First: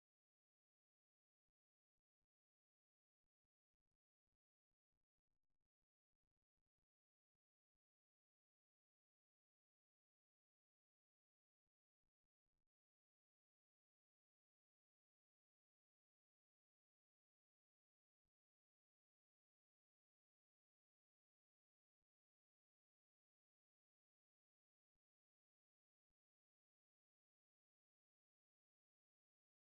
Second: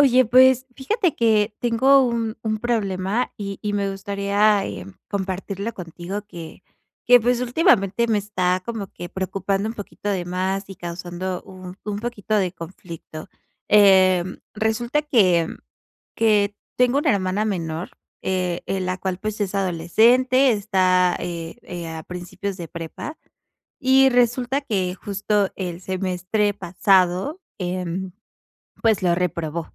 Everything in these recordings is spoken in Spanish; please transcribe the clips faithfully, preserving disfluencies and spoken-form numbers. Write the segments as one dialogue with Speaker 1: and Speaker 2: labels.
Speaker 1: Oye, pues, fíjate que tengo un un problema, y y me gustaría, eh, compartirlo contigo, que que, pues, últimamente me está como que preocupando un poquito de más, y causando un un poquito de conflicto. Eh, resulta que que tengo una hermana menor, eh, eh, la cual pues, es adolescente, está, eh, eh, a principios de prepa, y resulta que justo el semestre pasado, em, pues, lo reprobó.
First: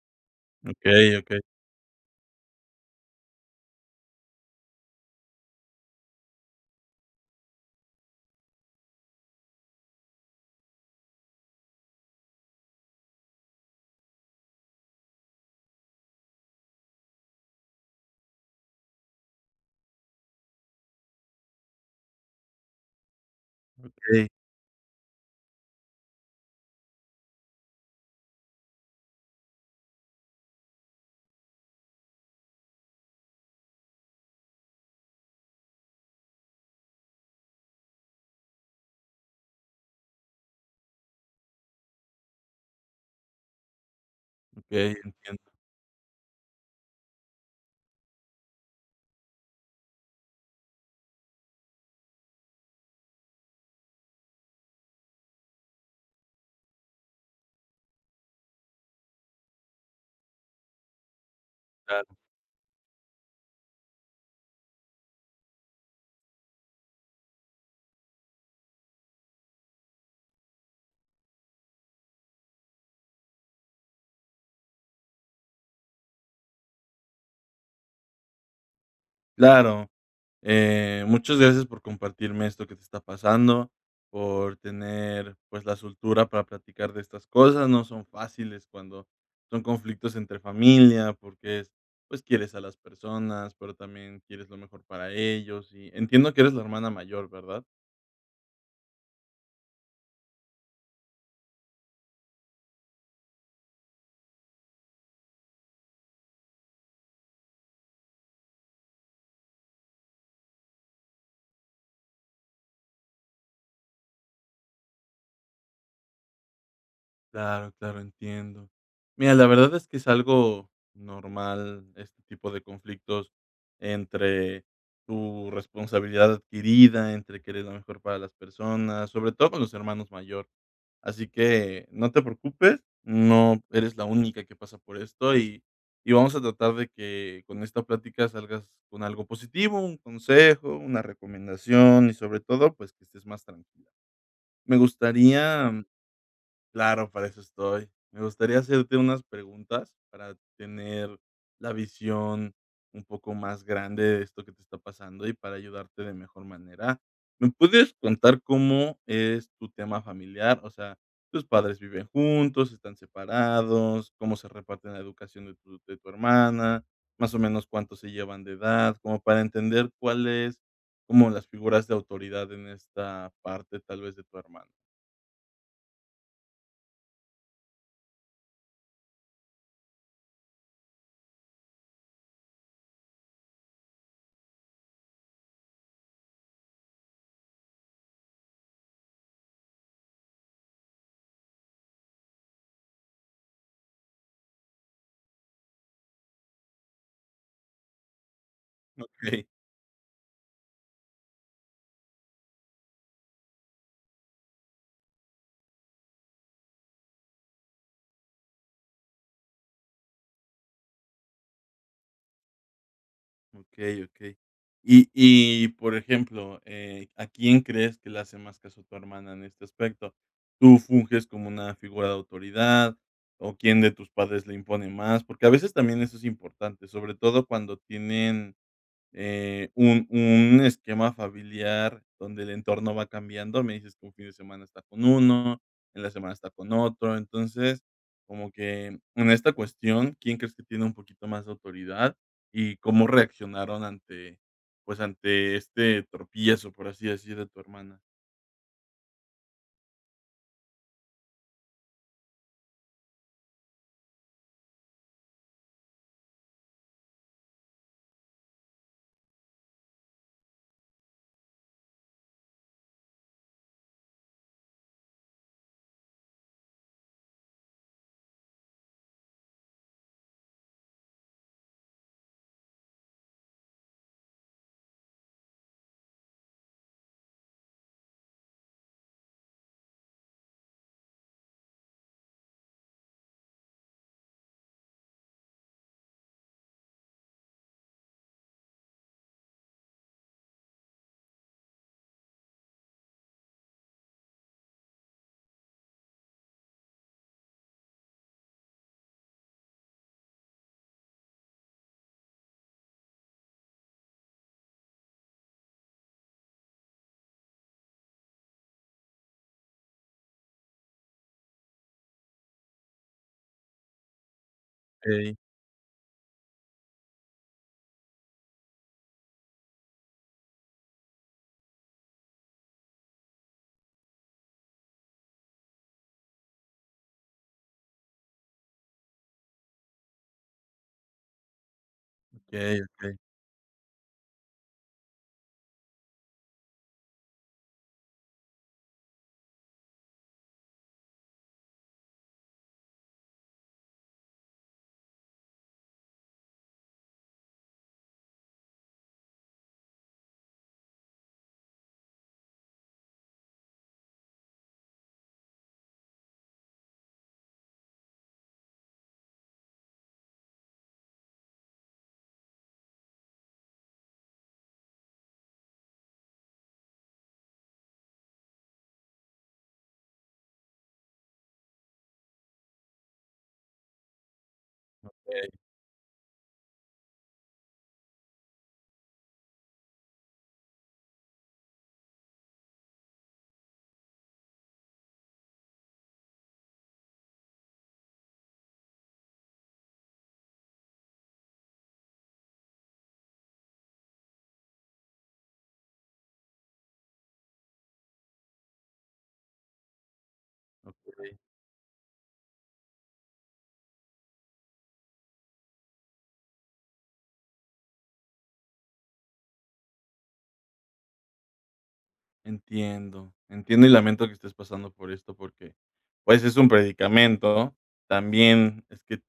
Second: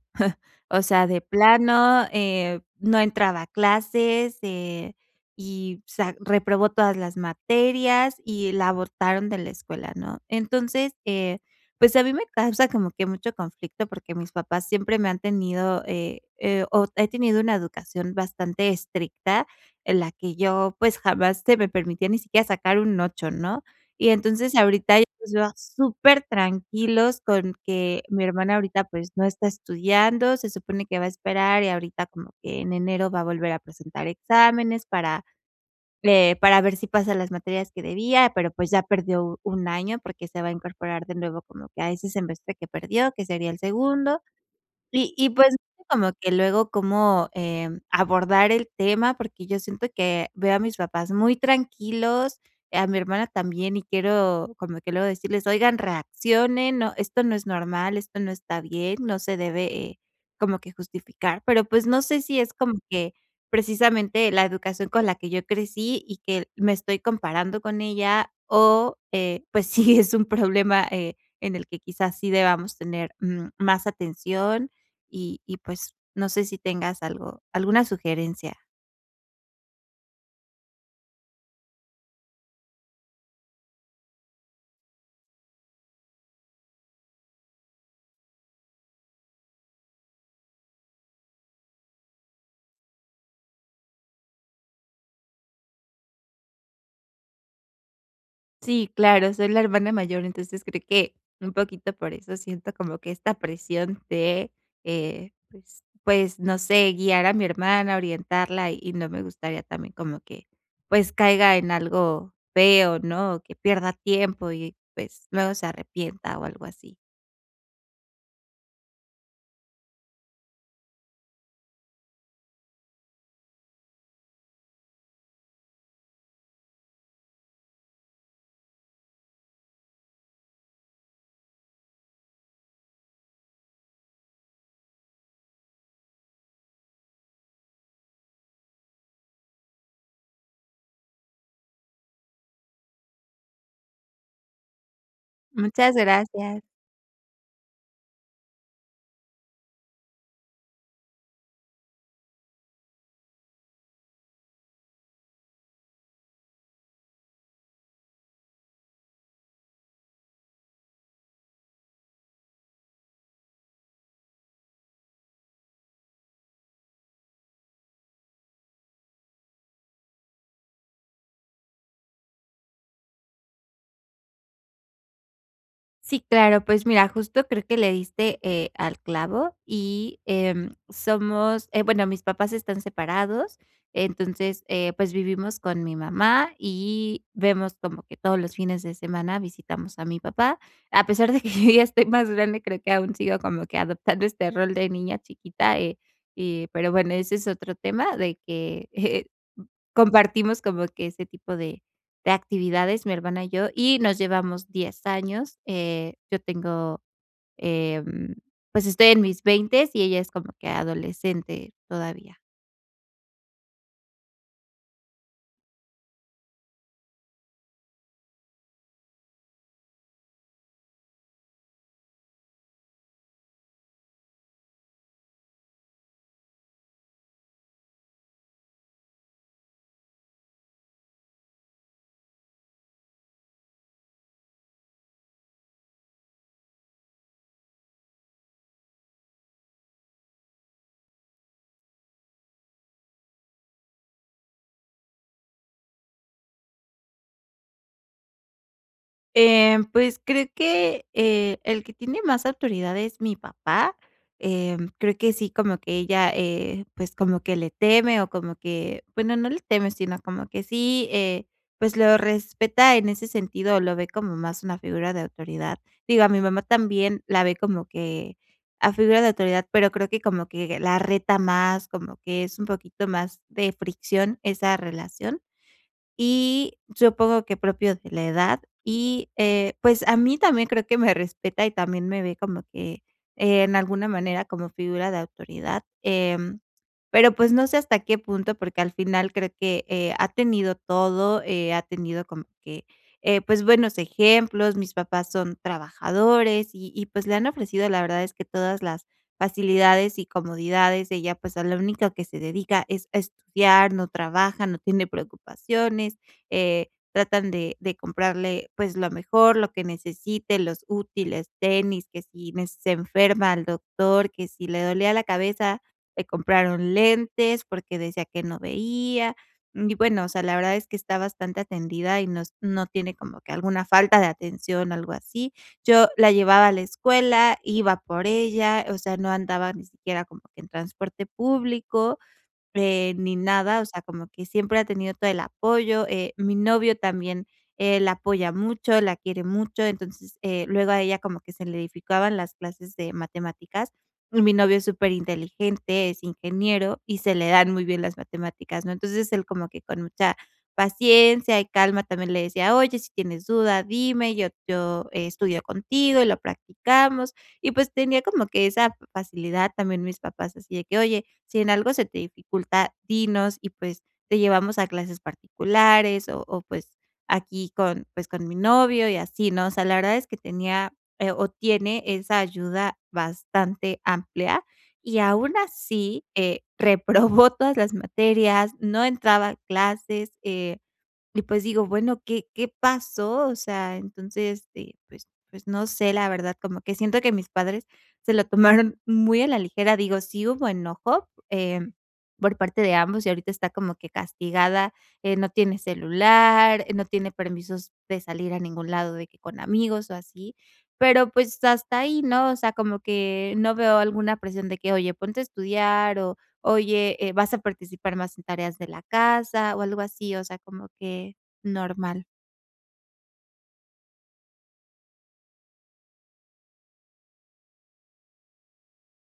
Speaker 1: O sea,
Speaker 2: Okey,
Speaker 1: de
Speaker 2: okey.
Speaker 1: plano, eh, no entraba a clases, eh, y, o sea, reprobó todas las materias, y la abortaron de la escuela, ¿no? Entonces, eh, pues, a mí me causa como que mucho conflicto, porque mis papás siempre me han tenido eh, eh, o, he tenido una educación bastante estricta en la que yo, pues, jamás se me permitía ni siquiera sacar un ocho, ¿no? Y
Speaker 2: Okey.
Speaker 1: entonces ahorita yo los veo supertranquilos con que mi hermana ahorita, pues, no está estudiando, se supone que va a esperar, y ahorita como que en enero va a volver a presentar exámenes para para, eh, ver si pasan las materias que debía, pero, pues, ya perdió u un año, porque se va a incorporar de nuevo como que a ese semestre que perdió, que sería el segundo.
Speaker 2: Okey,
Speaker 1: Y y
Speaker 2: entiendo.
Speaker 1: pues, y como que luego cómo, eh, abordar el tema, porque yo siento que veo a mis papás muy tranquilos, a mi hermana también, y quiero como que luego decirles: "Oigan, reaccionen, no, esto no es normal, esto no está bien", no se debe como que justificar. Pero, pues, no
Speaker 2: Claro.
Speaker 1: sé si es como que precisamente la educación con la que yo crecí, y que me estoy comparando con ella, o, eh, pues sí, es un problema, eh, en el que, quizás, sí debamos tener más, mm, atención. Y y pues no sé si tengas algo alguna sugerencia.
Speaker 2: Claro, eh, muchas gracias por compartirme esto que te está pasando, por tener, pues, la soltura para platicar de estas cosas. No son fáciles cuando son conflictos entre familia, porque es pues, quieres a las personas, pero también quieres lo mejor para ellos. Y entiendo que eres la hermana mayor, ¿verdad?
Speaker 1: Sí, claro, soy la hermana mayor, entonces, creo que un poquito por eso siento como que esta presión de, eh, pues pues, no sé, guiar a mi hermana, orientarla. Y no me gustaría también como que, pues, caiga en algo feo, ¿no? O que pierda tiempo y, pues, luego se arrepienta, o, algo así.
Speaker 2: Claro, claro, entiendo. Mira, la verdad es que es algo normal este tipo de conflictos entre tu responsabilidad adquirida, entre querer lo mejor para las personas, sobre todo con los hermanos mayor. Así que no te preocupes, no eres la única que pasa por esto, y y vamos a tratar de que con esta plática salgas con algo positivo, un consejo, una recomendación, y sobre todo, pues, que estés más tranquila. Me gustaría, mm
Speaker 1: Muchas gracias.
Speaker 2: claro, para eso estoy. Me gustaría hacerte unas preguntas para tener la visión un poco más grande de esto que te está pasando, y para ayudarte de mejor manera. ¿Me puedes contar cómo es tu tema familiar? O sea, ¿tus padres viven juntos? ¿Están separados? ¿Cómo se reparten la educación de tu de tu hermana? Más o menos, ¿cuánto se llevan de edad? Como para entender cuál es como las figuras de autoridad en esta parte tal vez de tu hermano.
Speaker 1: Sí, claro. Pues mira, justo creo que le diste, eh, al clavo, y ,em, somos eh, bueno, mis papás están separados. Entonces, eh, pues, vivimos con mi mamá, y vemos como que todos los fines de semana visitamos a mi papá. A pesar de que yo ya estoy más grande, creo que aún sigo como que adoptando este rol de niña chiquita, eh, eh, pero bueno, ese es otro tema, de que, eh,
Speaker 2: Okey.
Speaker 1: compartimos como que ese tipo de de actividades mi hermana y yo, y nos llevamos diez años. Eh, yo tengo em, pues, estoy en mis veintes y ella es como que adolescente todavía.
Speaker 2: Okey, okey, y y por ejemplo, eh, ¿a quién crees que le hace más caso tu hermana en este aspecto? ¿Tú funges como una figura de autoridad, o, quién de tus padres le impone más? Porque a veces también eso es importante, sobre todo cuando tienen, eh, un un esquema familiar donde el entorno va cambiando. Me dices que un fin de semana está con uno, en la semana está con otro. Entonces, como que en en esta cuestión, ¿quién crees que tiene un poquito más de autoridad? ¿Y cómo reaccionaron ante, pues, ante este tropiezo, por así decir, de tu hermana?
Speaker 1: Eh, pues, creo que, eh, el que tiene más autoridad es mi papá. Eh, creo que sí, como que ella, eh, pues, como que le teme, o, como que, bueno no le teme sino como que sí, eh, pues, lo respeta en ese sentido, o, lo ve como más una figura de autoridad. Digo a mi mamá también la ve como que a figura de autoridad, pero, creo que como que la reta más. Como que es un poquito más de fricción esa relación, y supongo que propio de la edad, y, eh, pues, a mí también creo que me respeta, y también me ve como que, eh, en alguna manera como figura de autoridad. Eh, pero, pues, no sé hasta qué punto, porque al final creo que, eh, ha tenido todo. Eh, ha tenido como que, eh, pues, buenos ejemplos, mis papás son trabajadores, y y pues, le han ofrecido la verdad es que todas las facilidades, y comodidades. Ella, pues, a la único que se dedica es a estudiar, no trabaja, no tiene preocupaciones, eh, tratan de de comprarle, pues, lo mejor, lo que necesite, los útiles, tenis, que si me se enferma, al doctor, que si le dolía la
Speaker 2: Okey.
Speaker 1: cabeza, le compraron lentes porque decía que no veía. Mm, y bueno, o sea, la verdad es que está bastante atendida, y nos no tiene como que alguna falta de atención, algo así. Yo la llevaba a la escuela, iba por ella, o sea, no andaba ni siquiera como que en transporte público,
Speaker 2: Okey,
Speaker 1: eh,
Speaker 2: okey.
Speaker 1: ni nada. O sea, como que siempre ha tenido todo el apoyo. Eh, mi novio también, eh, la apoya mucho, la quiere mucho. Entonces, eh, luego a ella como que se le dificultaban las clases de matemáticas. Y mi novio es súper inteligente, es ingeniero, y se le dan muy bien las matemáticas, ¿no? Entonces él como que con mucha paciencia y calma también le decía: "Oye, si tienes duda, dime, yo yo estudio contigo y lo practicamos". Y pues, tenía como que esa facilidad. También mis papás así de que: "Oye, si en algo se te dificulta, dinos, y pues te llevamos a clases particulares", o o, pues aquí con, pues, con mi novio y así, ¿no? O sea, la verdad es que tenía, eh, o, tiene esa ayuda bastante amplia y
Speaker 2: Okey.
Speaker 1: aún así, eh, reprobó todas las materias, no entraba a clases. Eh, y pues, digo bueno, ¿qué qué pasó? O sea, entonces, pues pues no sé, la verdad, como que siento que mis padres se lo tomaron muy a la ligera. Digo, sí hubo enojo, eh, por parte de ambos y ahorita está como que castigada. Eh, no tiene celular, eh, no tiene permisos de salir a ningún lado de que con amigos, o, así. Pero,
Speaker 2: Okey.
Speaker 1: pues, hasta ahí, ¿no? O sea, como que no veo alguna presión de que: "Oye ponte a estudiar, o, oye, eh, vas a participar más en tareas de la casa", o algo así. O sea, como que normal.
Speaker 2: Entiendo, entiendo y lamento que estés pasando por esto porque, pues, es un predicamento. También es que,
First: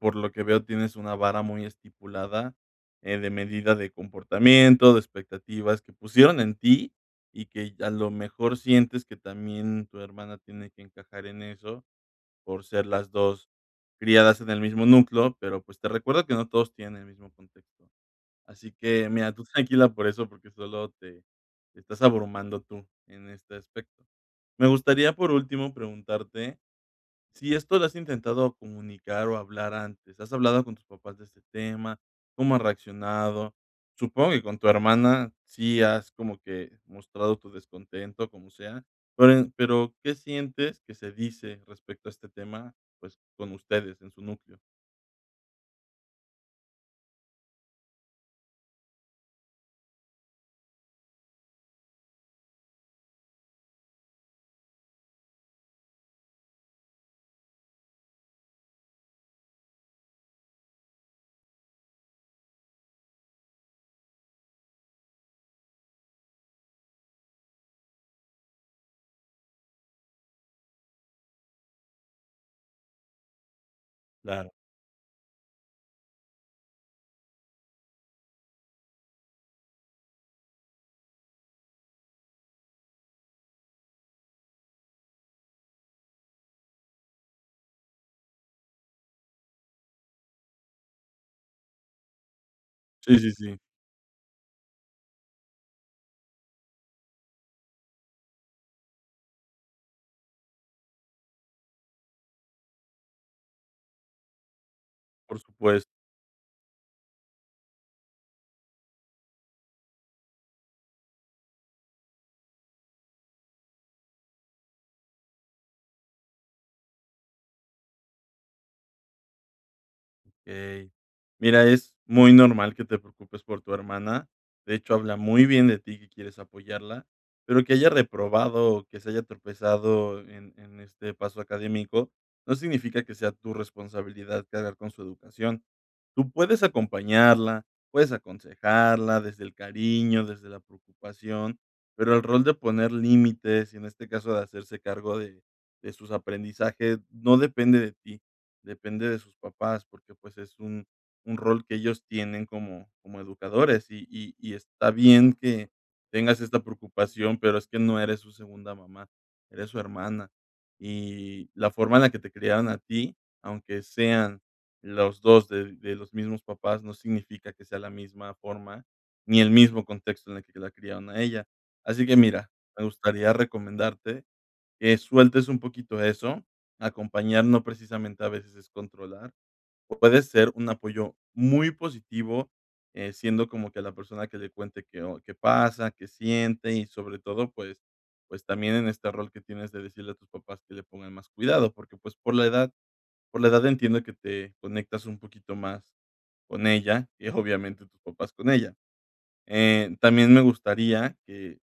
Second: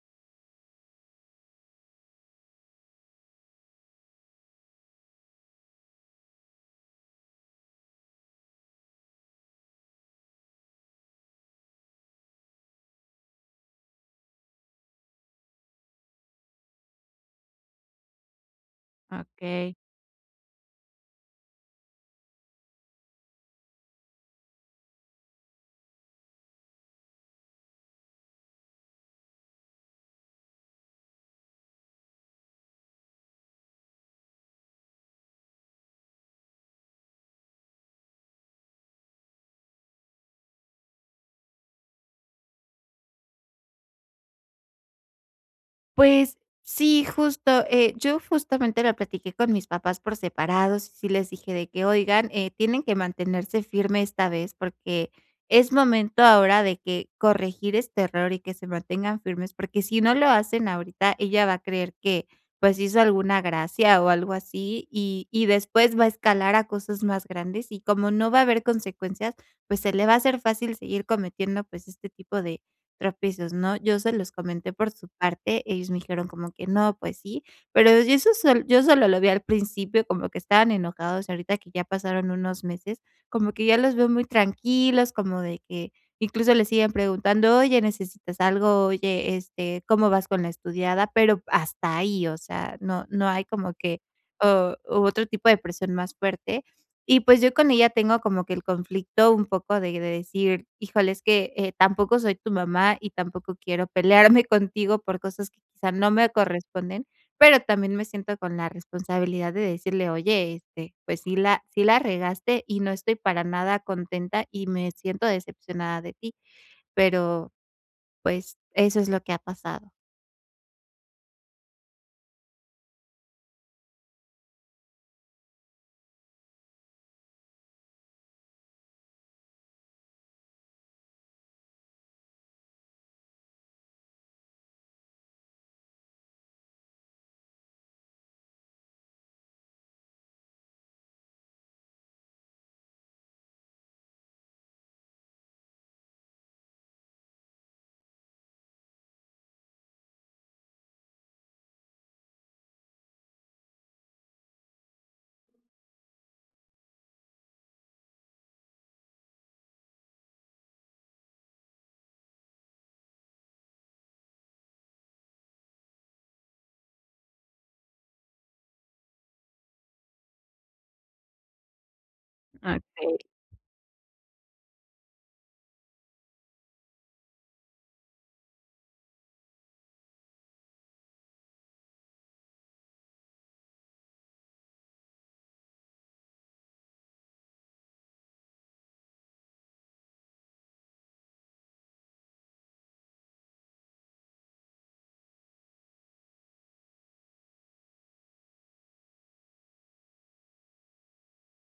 Speaker 2: por lo que veo, tienes una vara muy estipulada, eh, de medida de comportamiento, de expectativas que pusieron en ti, y que a lo mejor sientes que también tu hermana tiene que encajar en eso por ser las dos criadas en el mismo núcleo, pero, pues, te recuerdo que no todos tienen el mismo contexto. Así que, mira, tú
Speaker 1: Okey.
Speaker 2: tranquila por eso, porque solo te te estás abrumando tú en este aspecto. Me gustaría, por último, preguntarte si esto lo has intentado comunicar o hablar antes. ¿Has hablado con tus papás de este tema? ¿Cómo han reaccionado? Supongo que con tu hermana sí has, como que, mostrado tu descontento, como sea. Pero en pero, ¿qué sientes que se dice respecto a este tema? Pues, con ustedes en su núcleo.
Speaker 1: Pues, sí justo, eh, yo justamente lo platiqué con mis papás por separados, sí les dije de que: "Oigan, eh, tienen que mantenerse firme esta vez, porque es momento ahora de que corregir este error, y que se mantengan firmes, porque si no lo hacen ahorita ella va a creer que, pues, hizo alguna gracia, o, algo así, y y después va a escalar a cosas más grandes, y como no va a haber consecuencias, pues, se le va a hacer fácil seguir cometiendo, pues, este tipo de tropiezos", ¿no? Yo se los
Speaker 2: Claro.
Speaker 1: comenté por su parte, ellos me dijeron como que: "No, pues sí", pero yo eso sol yo solo lo vi al principio, como que estaban enojados. Ahorita que ya pasaron unos meses, como que ya los veo muy tranquilos, como de que incluso le siguen preguntando: "Oye, necesitas algo, oye, este, ¿cómo vas con la estudiada?". Pero hasta ahí, o sea, no
Speaker 2: Sí,
Speaker 1: no
Speaker 2: sí,
Speaker 1: hay
Speaker 2: sí.
Speaker 1: como que, o u otro tipo de persona más fuerte. Y pues, yo con ella tengo como que el conflicto un poco de decir: "Híjole es que, eh, tampoco soy tu mamá, y tampoco quiero pelearme contigo por
Speaker 2: Por
Speaker 1: cosas que
Speaker 2: supuesto.
Speaker 1: quizá no me corresponden", pero también me siento con la responsabilidad de decirle: "Oye, este, pues, sí la sí la regaste, y no estoy para nada contenta, y me siento decepcionada de ti". Pero, pues, eso es lo que ha pasado.
Speaker 2: Ey, mira, es muy normal que te preocupes por tu hermana. De hecho, habla muy bien de ti que quieres apoyarla, pero que haya reprobado, o, que se haya tropezado en en este paso académico no significa que sea tu responsabilidad cargar con su educación. Tú puedes acompañarla, puedes aconsejarla desde el cariño, desde la preocupación, pero el rol de poner límites, y en este caso de hacerse cargo de de sus aprendizajes no depende de ti, depende de sus papás porque pues es un un rol que ellos tienen como como educadores. Y y y está bien que tengas esta preocupación, pero es que no eres su segunda mamá, eres su hermana. Y la forma en la que te criaron a ti, aunque sean los dos de de los mismos papás, no significa que sea la misma forma, ni el mismo contexto en el que la criaron a ella. Así que mira, me
Speaker 1: Okey.
Speaker 2: gustaría recomendarte que sueltes un poquito eso. Acompañar no precisamente a veces es controlar, o, puede ser un apoyo muy positivo, eh, siendo como que la persona que le cuente qué o qué pasa, qué siente y sobre todo, pues pues, también en este rol que tienes de decirle a tus papás que le pongan más cuidado, porque, pues, por la edad por la edad entiendo que te conectas un poquito más con ella y, obviamente, tus papás con ella. Eh, también me gustaría que,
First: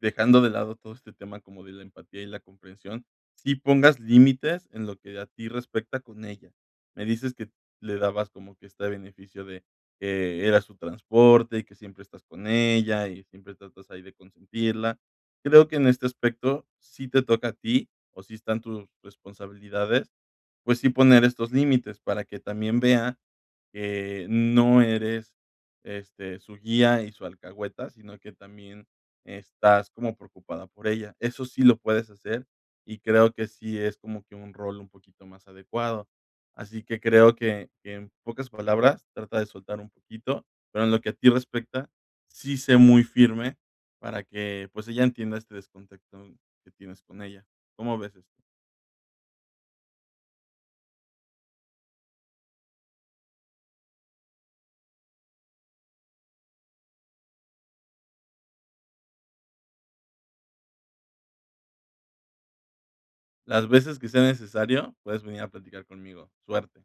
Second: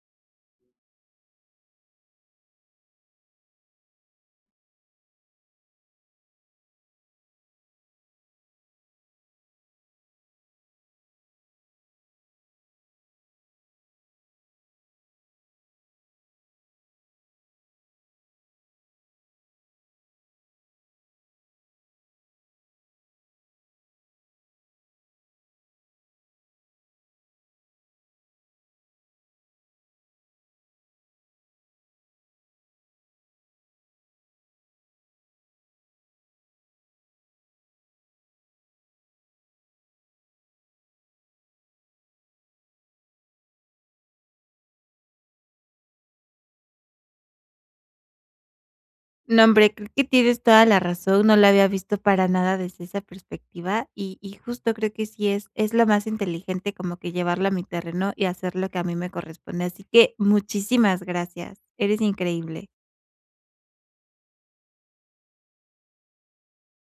Speaker 2: dejando de lado todo este tema como de la empatía y la comprensión, sí pongas límites en lo que a ti respecta con ella. Me dices que le dabas como que este beneficio de que eras su transporte, y que siempre estás con ella, y siempre tratas ahí de consentirla. Creo que en este aspecto sí te toca a ti, o, sí están tu responsabilidades, pues sí poner estos límites para que también vea que no eres, este, su guía y su alcahueta, sino que también estás como preocupada por ella. Eso sí lo puedes hacer, y creo que sí es como que un rol un poquito más adecuado. Así que creo que que en pocas palabras, trata de soltar un poquito, pero en lo que a ti respecta, sí sé muy firme para que, pues, ella entienda este descontectón que tienes con ella. ¿Cómo ves esto?
Speaker 1: No, hombre, creo que tienes toda la razón, no la había visto para nada desde esa perspectiva, y y justo creo que sí es es lo más inteligente, como que llevarla a mi terreno, y hacer lo que a mí me corresponde. Así que muchísimas gracias, eres increíble.
Speaker 2: Las veces que sea necesario puedes venir a platicar conmigo. Suerte.